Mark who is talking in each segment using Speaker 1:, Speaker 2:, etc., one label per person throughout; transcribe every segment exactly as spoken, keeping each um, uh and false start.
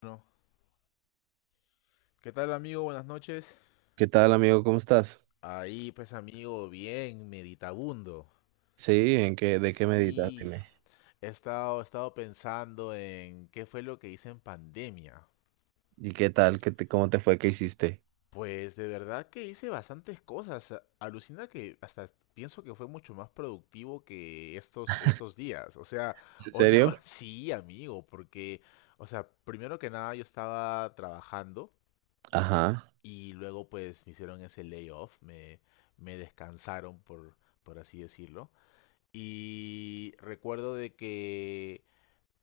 Speaker 1: Bueno, ¿qué tal amigo? Buenas noches.
Speaker 2: ¿Qué tal, amigo? ¿Cómo estás?
Speaker 1: Ahí pues amigo, bien, meditabundo.
Speaker 2: Sí, ¿en qué, de qué meditas?
Speaker 1: Sí,
Speaker 2: Dime.
Speaker 1: he estado, he estado pensando en qué fue lo que hice en pandemia.
Speaker 2: ¿Y qué tal? ¿Qué te- cómo te fue? ¿Qué hiciste?
Speaker 1: Pues de verdad que hice bastantes cosas. a- Alucina que hasta pienso que fue mucho más productivo que estos, estos días. O sea,
Speaker 2: ¿En
Speaker 1: o no-
Speaker 2: serio?
Speaker 1: sí, amigo, porque, o sea, primero que nada yo estaba trabajando.
Speaker 2: Ajá.
Speaker 1: Y luego pues me hicieron ese layoff, me, me descansaron por, por así decirlo. Y recuerdo de que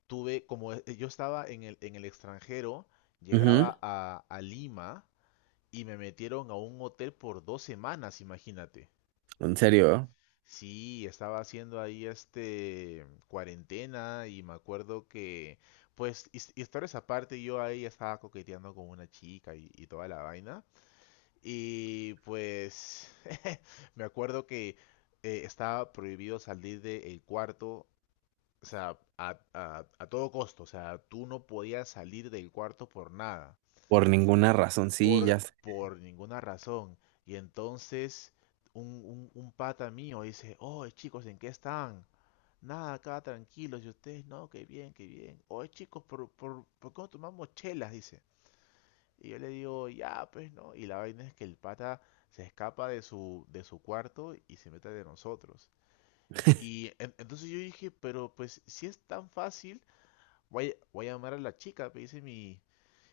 Speaker 1: tuve, como eh, yo estaba en el, en el extranjero,
Speaker 2: Ujú.
Speaker 1: llegaba a, a Lima y me metieron a un hotel por dos semanas, imagínate.
Speaker 2: ¿En serio?
Speaker 1: Sí, estaba haciendo ahí este cuarentena y me acuerdo que, pues, his- historias aparte, yo ahí estaba coqueteando con una chica y, y toda la vaina. Y pues me acuerdo que eh, estaba prohibido salir del cuarto, o sea, a, a- a todo costo, o sea, tú no podías salir del cuarto por nada,
Speaker 2: Por ninguna razón, sí,
Speaker 1: por,
Speaker 2: ya sé.
Speaker 1: por ninguna razón. Y entonces un, un, un pata mío dice, oh, chicos, ¿en qué están? Nada, acá tranquilos, y ustedes, no, qué bien, qué bien. Oye, chicos, ¿por, por, por qué no tomamos chelas? Dice. Y yo le digo, ya, pues, ¿no? Y la vaina es que el pata se escapa de su, de su cuarto y se mete de nosotros. Y en- entonces yo dije, pero pues si es tan fácil, voy, a- voy a llamar a la chica, me dice mi,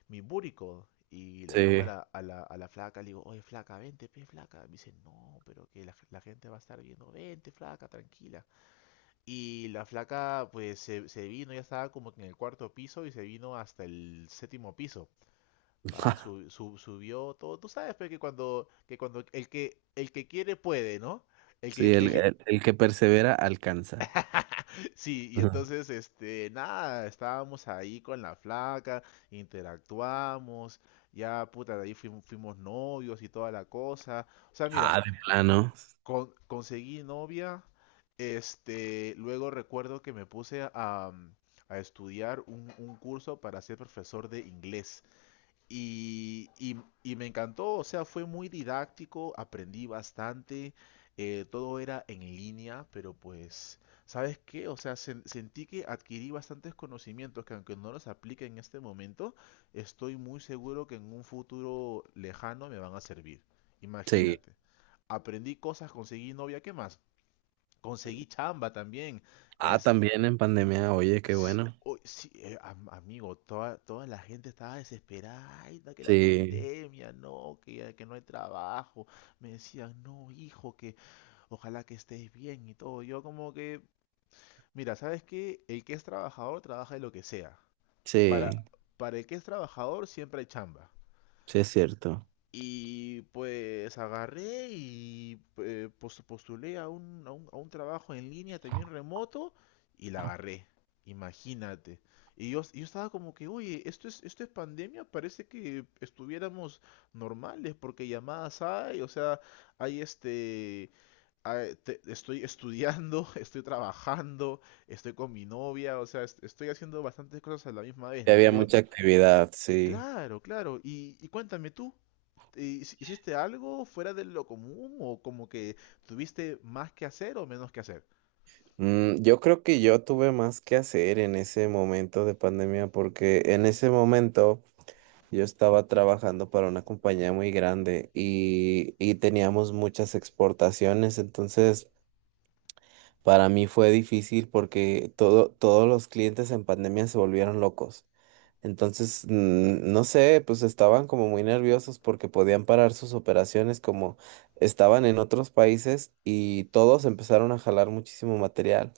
Speaker 1: mi búrico. Y le llamo a
Speaker 2: Sí.
Speaker 1: la, a la, a la flaca, le digo, oye flaca, vente, pe flaca. Me dice, no, pero que la, g- la gente va a estar viendo, vente flaca, tranquila. Y la flaca pues se, se vino, ya estaba como que en el cuarto piso y se vino hasta el séptimo piso. Pa, sub- sub- subió todo. Tú sabes pe, que cuando, que cuando el que, el que quiere puede, ¿no? El
Speaker 2: Sí,
Speaker 1: que,
Speaker 2: el,
Speaker 1: el que,
Speaker 2: el- el que persevera alcanza.
Speaker 1: sí, y
Speaker 2: Ujú.
Speaker 1: entonces, este, nada, estábamos ahí con la flaca, interactuamos, ya, puta, de ahí fuimos, fuimos novios y toda la cosa. O sea, mira,
Speaker 2: Ah, de plano.
Speaker 1: con- conseguí novia, este, luego recuerdo que me puse a, a estudiar un, un curso para ser profesor de inglés. Y, y- y me encantó, o sea, fue muy didáctico, aprendí bastante, eh, todo era en línea, pero pues, ¿sabes qué? O sea, sen- sentí que adquirí bastantes conocimientos que aunque no los aplique en este momento, estoy muy seguro que en un futuro lejano me van a servir.
Speaker 2: Sí.
Speaker 1: Imagínate, aprendí cosas, conseguí novia, ¿qué más? Conseguí chamba también.
Speaker 2: Ah, también en pandemia, oye, qué
Speaker 1: S-
Speaker 2: bueno.
Speaker 1: uy, sí, eh, am- amigo, toda, toda la gente estaba desesperada, ay, da que la
Speaker 2: Sí,
Speaker 1: pandemia, no, que, ya- que no hay trabajo. Me decían, no, hijo, que ojalá que estés bien y todo. Yo como que, mira, ¿sabes qué? El que es trabajador trabaja de lo que sea.
Speaker 2: sí,
Speaker 1: Para, para el que es trabajador siempre hay chamba.
Speaker 2: sí es cierto.
Speaker 1: Y pues agarré y eh, pos- postulé a un, a un, a un trabajo en línea también remoto y la agarré. Imagínate. Y yo, yo estaba como que, oye, esto es, esto es pandemia, parece que estuviéramos normales porque llamadas hay, o sea, hay este, hay- te- estoy estudiando, estoy trabajando, estoy con mi novia, o sea, est- estoy haciendo bastantes cosas a la misma vez,
Speaker 2: Sí,
Speaker 1: ¿no?
Speaker 2: había
Speaker 1: Yo,
Speaker 2: mucha actividad, sí.
Speaker 1: claro, claro, y, y cuéntame tú. ¿Hici- ¿Hiciste algo fuera de lo común o como que tuviste más que hacer o menos que hacer?
Speaker 2: Mm, yo creo que yo tuve más que hacer en ese momento de pandemia porque en ese momento yo estaba trabajando para una compañía muy grande y, y teníamos muchas exportaciones. Entonces, para mí fue difícil porque todo, todos los clientes en pandemia se volvieron locos. Entonces, mm, no sé, pues estaban como muy nerviosos porque podían parar sus operaciones como estaban en otros países y todos empezaron a jalar muchísimo material.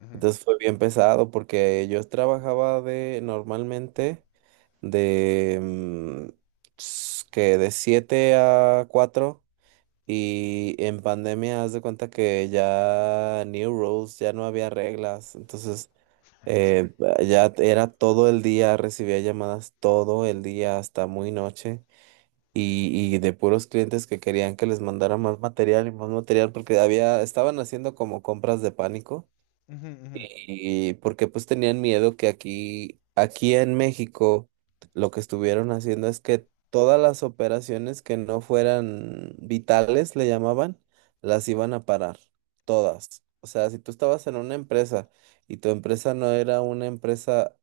Speaker 1: Ujú.
Speaker 2: Entonces fue bien pesado porque yo trabajaba de normalmente de mm, s- que de siete a cuatro, y en pandemia haz de cuenta que ya new rules, ya no había reglas. Entonces, eh, ba- ya t- era todo el día, recibía llamadas todo el día hasta muy noche, y, y de puros clientes que querían que les mandara más material y más material porque había estaban haciendo como compras de pánico. Y porque pues tenían miedo que aquí, aquí en México lo que estuvieron haciendo es que todas las operaciones que no fueran vitales, le llamaban, las iban a parar, todas. O sea, si tú estabas en una empresa y tu empresa no era una empresa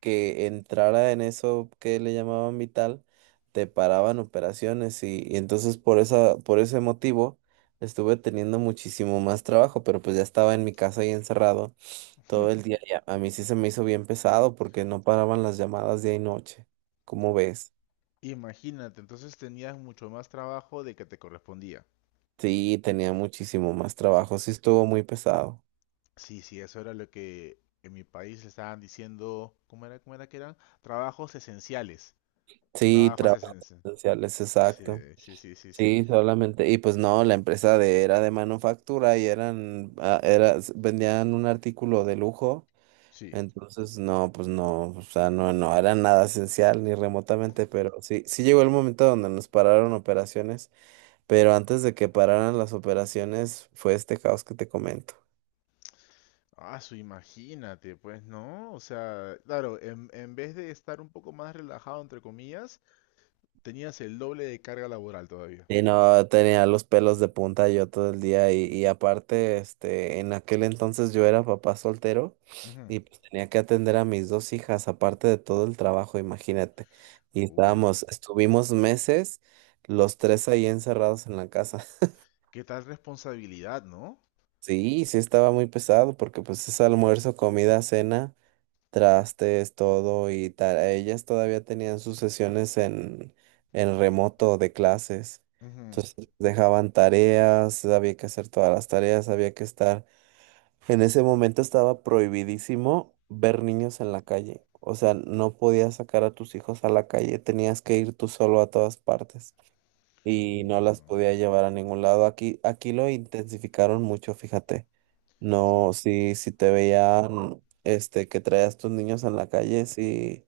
Speaker 2: que entrara en eso que le llamaban vital, te paraban operaciones, y, y entonces por esa, por ese motivo estuve teniendo muchísimo más trabajo, pero pues ya estaba en mi casa y encerrado todo el día ya. A mí sí se me hizo bien pesado porque no paraban las llamadas día y noche. ¿Cómo ves?
Speaker 1: Imagínate, entonces tenías mucho más trabajo de que te correspondía.
Speaker 2: Sí, tenía muchísimo más trabajo. Sí, estuvo muy pesado.
Speaker 1: Sí, sí, eso era lo que en mi país le estaban diciendo, ¿cómo era, cómo era que eran? Trabajos esenciales.
Speaker 2: Sí,
Speaker 1: Trabajos
Speaker 2: trabajos
Speaker 1: esenciales.
Speaker 2: esenciales,
Speaker 1: Sí,
Speaker 2: exacto.
Speaker 1: sí, sí, sí, sí.
Speaker 2: Sí, solamente. Y pues no, la empresa de, era de manufactura y eran, ah, era, s- vendían un artículo de lujo.
Speaker 1: Sí.
Speaker 2: Entonces, no, pues no, o sea, no, no era nada esencial ni remotamente, pero sí, sí llegó el momento donde nos pararon operaciones. Pero antes de que pararan las operaciones, fue este caos que te comento.
Speaker 1: Ah, su, imagínate, pues, ¿no? O sea, claro, en, en vez de estar un poco más relajado, entre comillas, tenías el doble de carga laboral todavía.
Speaker 2: Y no, tenía los pelos de punta yo todo el día, y, y aparte, este, en aquel entonces yo era papá soltero
Speaker 1: Ujú.
Speaker 2: y pues tenía que atender a mis dos hijas, aparte de todo el trabajo, imagínate. Y
Speaker 1: Uy.
Speaker 2: estábamos, estuvimos meses los tres ahí encerrados en la casa.
Speaker 1: ¿Qué tal responsabilidad, no?
Speaker 2: Sí, sí estaba muy pesado porque pues es almuerzo, comida, cena, trastes, todo y tal. Ellas todavía tenían sus sesiones en, en remoto de clases.
Speaker 1: Ujú.
Speaker 2: Entonces dejaban tareas, había que hacer todas las tareas, había que estar. En ese momento estaba prohibidísimo ver niños en la calle. O sea, no podías sacar a tus hijos a la calle, tenías que ir tú solo a todas partes y no las
Speaker 1: Wow.
Speaker 2: podía llevar a ningún lado. Aquí, aquí lo intensificaron mucho, fíjate. No, si si te veían, este, que traías tus niños en la calle, sí,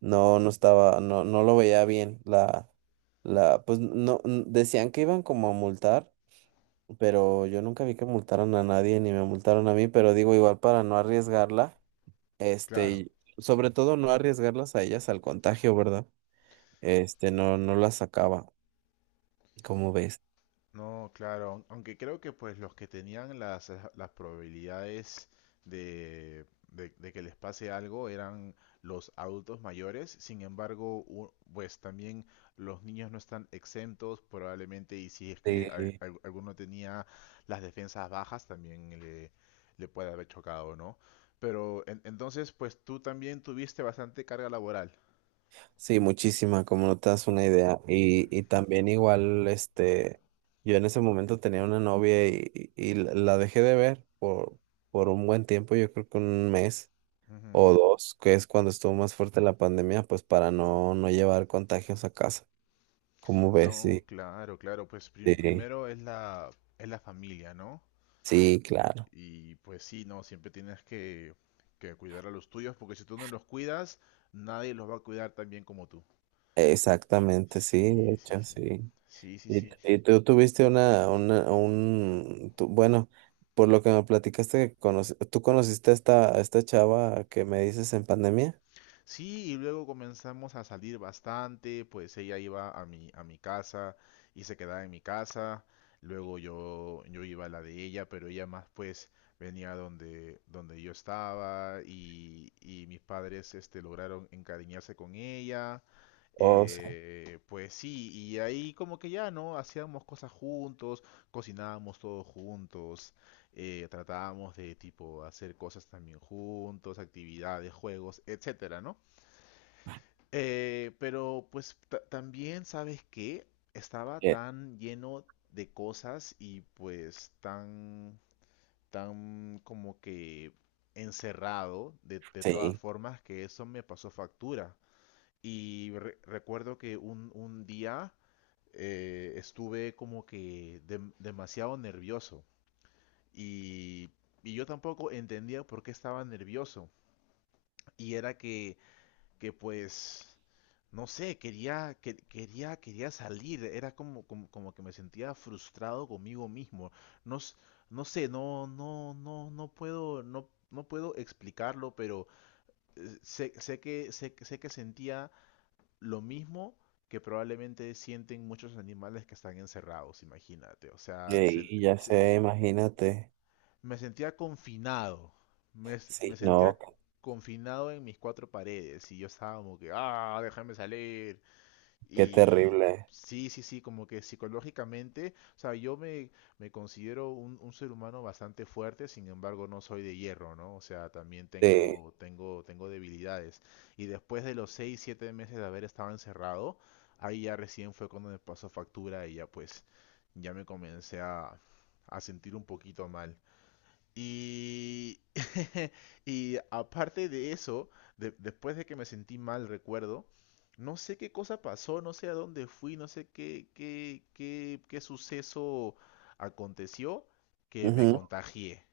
Speaker 2: no, no estaba, no, no lo veía bien. La, la, pues no, n- decían que iban como a multar, pero yo nunca vi que multaran a nadie ni me multaron a mí, pero digo, igual para no arriesgarla, este,
Speaker 1: Claro.
Speaker 2: y sobre todo no arriesgarlas a ellas al contagio, ¿verdad? Este, no, no las sacaba, como ves.
Speaker 1: No, claro. aun- Aunque creo que pues los que tenían las, eh, las probabilidades de, de, de que les pase algo eran los adultos mayores. Sin embargo, u- pues también los niños no están exentos probablemente y si es que al-
Speaker 2: Sí.
Speaker 1: al- alguno tenía las defensas bajas también le, le puede haber chocado, ¿no? Pero en- entonces pues tú también tuviste bastante carga laboral.
Speaker 2: Sí, muchísima, como no te das una idea. Y, y también igual, este, yo en ese momento tenía una novia y, y- y la la dejé de ver por, por un buen tiempo, yo creo que un mes o dos, que es cuando estuvo más fuerte la pandemia, pues para no, no llevar contagios a casa. ¿Cómo ves?
Speaker 1: No,
Speaker 2: Sí,
Speaker 1: claro, claro, pues prim-
Speaker 2: sí,
Speaker 1: primero es la, es la familia, ¿no?
Speaker 2: sí, claro.
Speaker 1: Y pues sí, no, siempre tienes que, que cuidar a los tuyos, porque si tú no los cuidas, nadie los va a cuidar tan bien como tú.
Speaker 2: Exactamente, sí, de
Speaker 1: Sí, sí,
Speaker 2: hecho,
Speaker 1: sí.
Speaker 2: sí.
Speaker 1: Sí, sí,
Speaker 2: Y,
Speaker 1: sí.
Speaker 2: y tú tuviste una, una, un, tú- bueno, por lo que me platicaste, que conoci- ¿tú conociste a esta, a esta, chava que me dices en pandemia?
Speaker 1: Sí, y luego comenzamos a salir bastante, pues ella iba a mi, a mi casa y se quedaba en mi casa, luego yo, yo iba a la de ella, pero ella más pues venía donde, donde yo estaba y, y mis padres este, lograron encariñarse con ella,
Speaker 2: O sea,
Speaker 1: eh, pues sí, y ahí como que ya, ¿no? Hacíamos cosas juntos, cocinábamos todos juntos, eh, tratábamos de tipo hacer cosas también juntos, actividades, juegos, etcétera, ¿no? Eh, pero pues ta- también, ¿sabes qué? Estaba
Speaker 2: que-
Speaker 1: tan lleno de cosas y pues tan, tan como que encerrado de, de todas
Speaker 2: sí,
Speaker 1: formas que eso me pasó factura. Y re- recuerdo que un, un día eh, estuve como que dem- demasiado nervioso y, y yo tampoco entendía por qué estaba nervioso. Y era que que pues, no sé, quería, que- quería, quería salir, era como, como, como que me sentía frustrado conmigo mismo. No, s- no sé, no, no, no, no puedo, no, no puedo explicarlo, pero eh, sé, sé que, sé, que- sé que sentía lo mismo que probablemente sienten muchos animales que están encerrados, imagínate. O sea, se-
Speaker 2: y ya
Speaker 1: se-
Speaker 2: sé, imagínate.
Speaker 1: me sentía confinado. Me, s- me
Speaker 2: Sí, no,
Speaker 1: sentía confinado en mis cuatro paredes y yo estaba como que, ah, déjame salir,
Speaker 2: qué
Speaker 1: y
Speaker 2: terrible.
Speaker 1: sí, sí, sí, como que psicológicamente, o sea, yo me, me considero un, un ser humano bastante fuerte, sin embargo no soy de hierro, ¿no? O sea, también
Speaker 2: Sí,
Speaker 1: tengo, tengo, tengo debilidades. Y después de los seis siete meses de haber estado encerrado, ahí ya recién fue cuando me pasó factura y ya pues, ya me comencé a, a sentir un poquito mal. Y y aparte de eso, de- después de que me sentí mal, recuerdo, no sé qué cosa pasó, no sé a dónde fui, no sé qué, qué, qué, qué suceso aconteció que me
Speaker 2: ujú.
Speaker 1: contagié.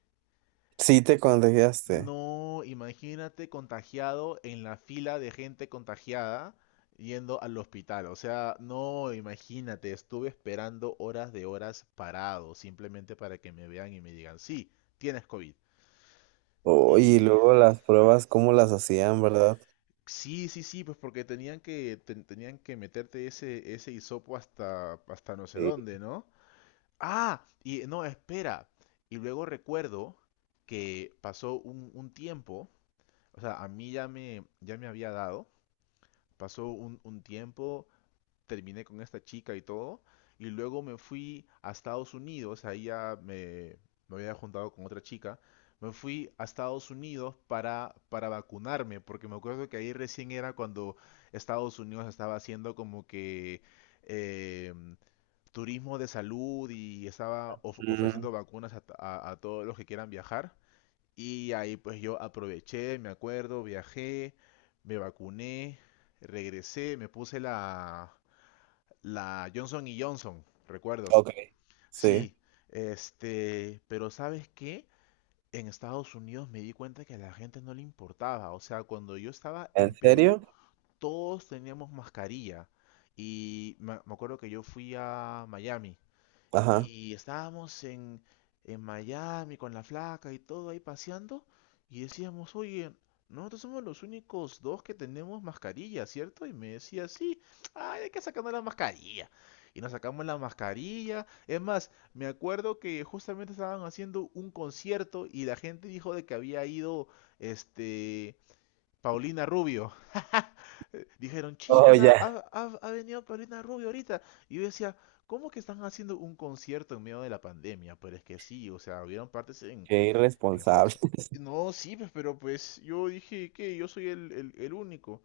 Speaker 2: Sí te contagiaste.
Speaker 1: No, imagínate contagiado en la fila de gente contagiada yendo al hospital. O sea, no, imagínate, estuve esperando horas de horas parado, simplemente para que me vean y me digan, sí, tienes cóvid.
Speaker 2: Oh, y
Speaker 1: Y
Speaker 2: luego las pruebas, ¿cómo las hacían, verdad?
Speaker 1: sí, sí, sí, pues porque tenían que ten- tenían que meterte ese ese hisopo hasta hasta no sé
Speaker 2: Sí.
Speaker 1: dónde, ¿no? Ah, y no, espera. Y luego recuerdo que pasó un, un tiempo, o sea, a mí ya me ya me había dado, pasó un, un tiempo, terminé con esta chica y todo, y luego me fui a Estados Unidos, ahí ya me, me había juntado con otra chica, me fui a Estados Unidos para, para vacunarme, porque me acuerdo que ahí recién era cuando Estados Unidos estaba haciendo como que eh, turismo de salud y estaba of-
Speaker 2: Mm,
Speaker 1: ofreciendo vacunas a, a- a todos los que quieran viajar. Y ahí pues yo aproveché, me acuerdo, viajé, me vacuné, regresé, me puse la, la Johnson y Johnson, recuerdo.
Speaker 2: ok, sí.
Speaker 1: Sí, este, pero ¿sabes qué? En Estados Unidos me di cuenta que a la gente no le importaba. O sea, cuando yo estaba
Speaker 2: ¿En
Speaker 1: en Perú,
Speaker 2: serio?
Speaker 1: todos teníamos mascarilla. Y me me acuerdo que yo fui a Miami
Speaker 2: Ajá.
Speaker 1: y estábamos en, en Miami con la flaca y todo ahí paseando y decíamos, oye, nosotros somos los únicos dos que tenemos mascarilla, ¿cierto? Y me decía, sí, ay, hay que sacarnos la mascarilla. Y nos sacamos la mascarilla. Es más, me acuerdo que justamente estaban haciendo un concierto y la gente dijo de que había ido, este, Paulina Rubio. Eh, dijeron,
Speaker 2: Oh,
Speaker 1: chicos, ha,
Speaker 2: ya.
Speaker 1: ha- ha- ha venido Paulina Rubio ahorita. Y yo decía, ¿cómo que están haciendo un concierto en medio de la pandemia? Pero es que sí, o sea, hubieron partes en,
Speaker 2: Qué
Speaker 1: en
Speaker 2: irresponsable.
Speaker 1: Estados Unidos. No, sí, pues, pero pues yo dije que yo soy el, el- el único.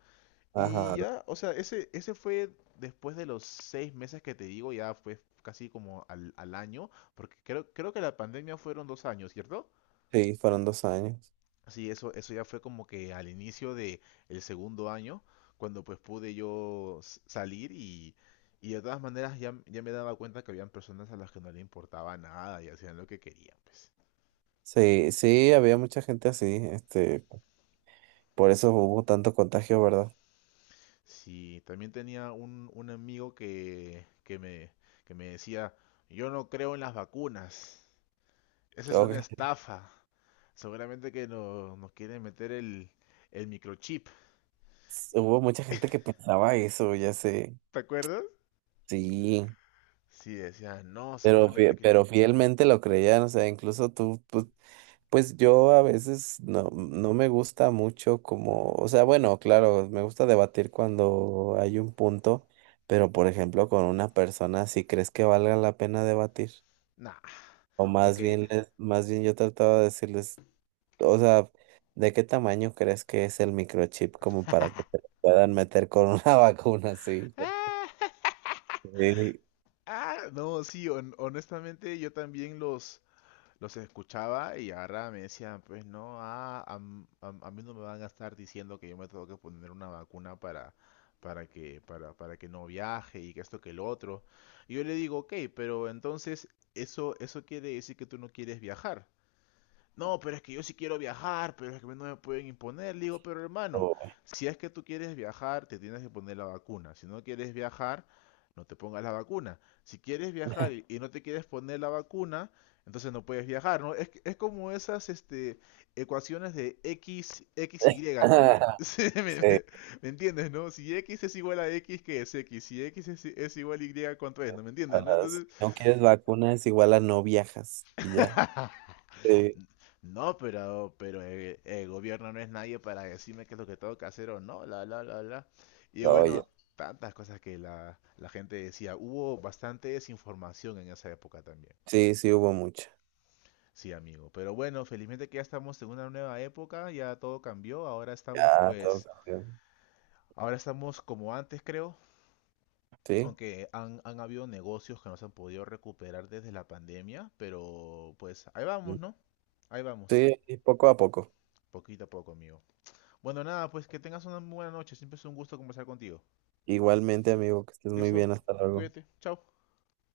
Speaker 1: Y
Speaker 2: Ajá.
Speaker 1: ya, o sea, ese, ese fue después de los seis meses que te digo, ya fue casi como al, al año, porque creo, creo que la pandemia fueron dos años, ¿cierto?
Speaker 2: Sí, fueron dos años.
Speaker 1: Sí, eso, eso ya fue como que al inicio de el segundo año, cuando pues pude yo s- salir y, y de todas maneras ya, m- ya me daba cuenta que habían personas a las que no le importaba nada y hacían lo que querían, pues.
Speaker 2: Sí, sí, había mucha gente así, este, por eso hubo tanto contagio, ¿verdad?
Speaker 1: Sí, también tenía un, un amigo que, que me, que me decía, yo no creo en las vacunas, esa es una
Speaker 2: Ok,
Speaker 1: estafa, seguramente que no, nos quieren meter el, el microchip,
Speaker 2: hubo mucha gente que pensaba eso, ya sé,
Speaker 1: ¿te acuerdas?
Speaker 2: sí,
Speaker 1: Sí, decía, no,
Speaker 2: pero, fie-
Speaker 1: seguramente que...
Speaker 2: pero fielmente lo creían, o sea, incluso tú, pues, pues yo a veces no, no me gusta mucho como, o sea, bueno, claro, me gusta debatir cuando hay un punto, pero por ejemplo con una persona, ¿si crees que valga la pena debatir?
Speaker 1: Nah,
Speaker 2: O más
Speaker 1: porque
Speaker 2: bien, les- más bien yo trataba de decirles. O sea, ¿de qué tamaño crees que es el microchip como para que te lo puedan meter con una vacuna así?
Speaker 1: ah,
Speaker 2: Sí.
Speaker 1: ah, no, sí, hon- honestamente yo también los, los escuchaba y ahora me decían, pues no, ah, a, m- a m- a mí no me van a estar diciendo que yo me tengo que poner una vacuna para, para que, para, para que no viaje y que esto que lo otro. Y yo le digo, ok, pero entonces eso, eso quiere decir que tú no quieres viajar. No, pero es que yo sí quiero viajar, pero es que no me pueden imponer. Le digo, pero hermano,
Speaker 2: o-
Speaker 1: si es que tú quieres viajar, te tienes que poner la vacuna. Si no quieres viajar, no te pongas la vacuna. Si quieres viajar y, y no te quieres poner la vacuna, entonces no puedes viajar, ¿no? Es, que- es como esas este, ecuaciones de X, X, ye, ¿no? Sí, me,
Speaker 2: Sí,
Speaker 1: me- ¿me entiendes, no? Si equis es igual a equis, ¿qué es equis? Si X es, es igual a ye, ¿cuánto es? ¿No me
Speaker 2: o
Speaker 1: entiendes, no?
Speaker 2: sea, si
Speaker 1: Entonces,
Speaker 2: no quieres vacunas, igual a no viajas y ya. Sí.
Speaker 1: no, pero, pero el, el gobierno no es nadie para decirme qué es lo que tengo que hacer o no, la, la, la, la. Y
Speaker 2: Oye,
Speaker 1: bueno, tantas cosas que la, la gente decía. Hubo bastante desinformación en esa época también.
Speaker 2: sí, sí hubo mucho.
Speaker 1: Sí, amigo. Pero bueno, felizmente que ya estamos en una nueva época, ya todo cambió. Ahora estamos
Speaker 2: Ya, todo
Speaker 1: pues,
Speaker 2: cambió.
Speaker 1: ahora estamos como antes, creo.
Speaker 2: Sí,
Speaker 1: Aunque han, han habido negocios que no se han podido recuperar desde la pandemia, pero pues ahí vamos,
Speaker 2: mm,
Speaker 1: ¿no? Ahí vamos,
Speaker 2: sí, y poco a poco.
Speaker 1: poquito a poco, amigo. Bueno, nada, pues que tengas una buena noche. Siempre es un gusto conversar contigo.
Speaker 2: Igualmente, amigo, que estés muy
Speaker 1: ¿Listo?
Speaker 2: bien, hasta luego.
Speaker 1: Cuídate. Chao.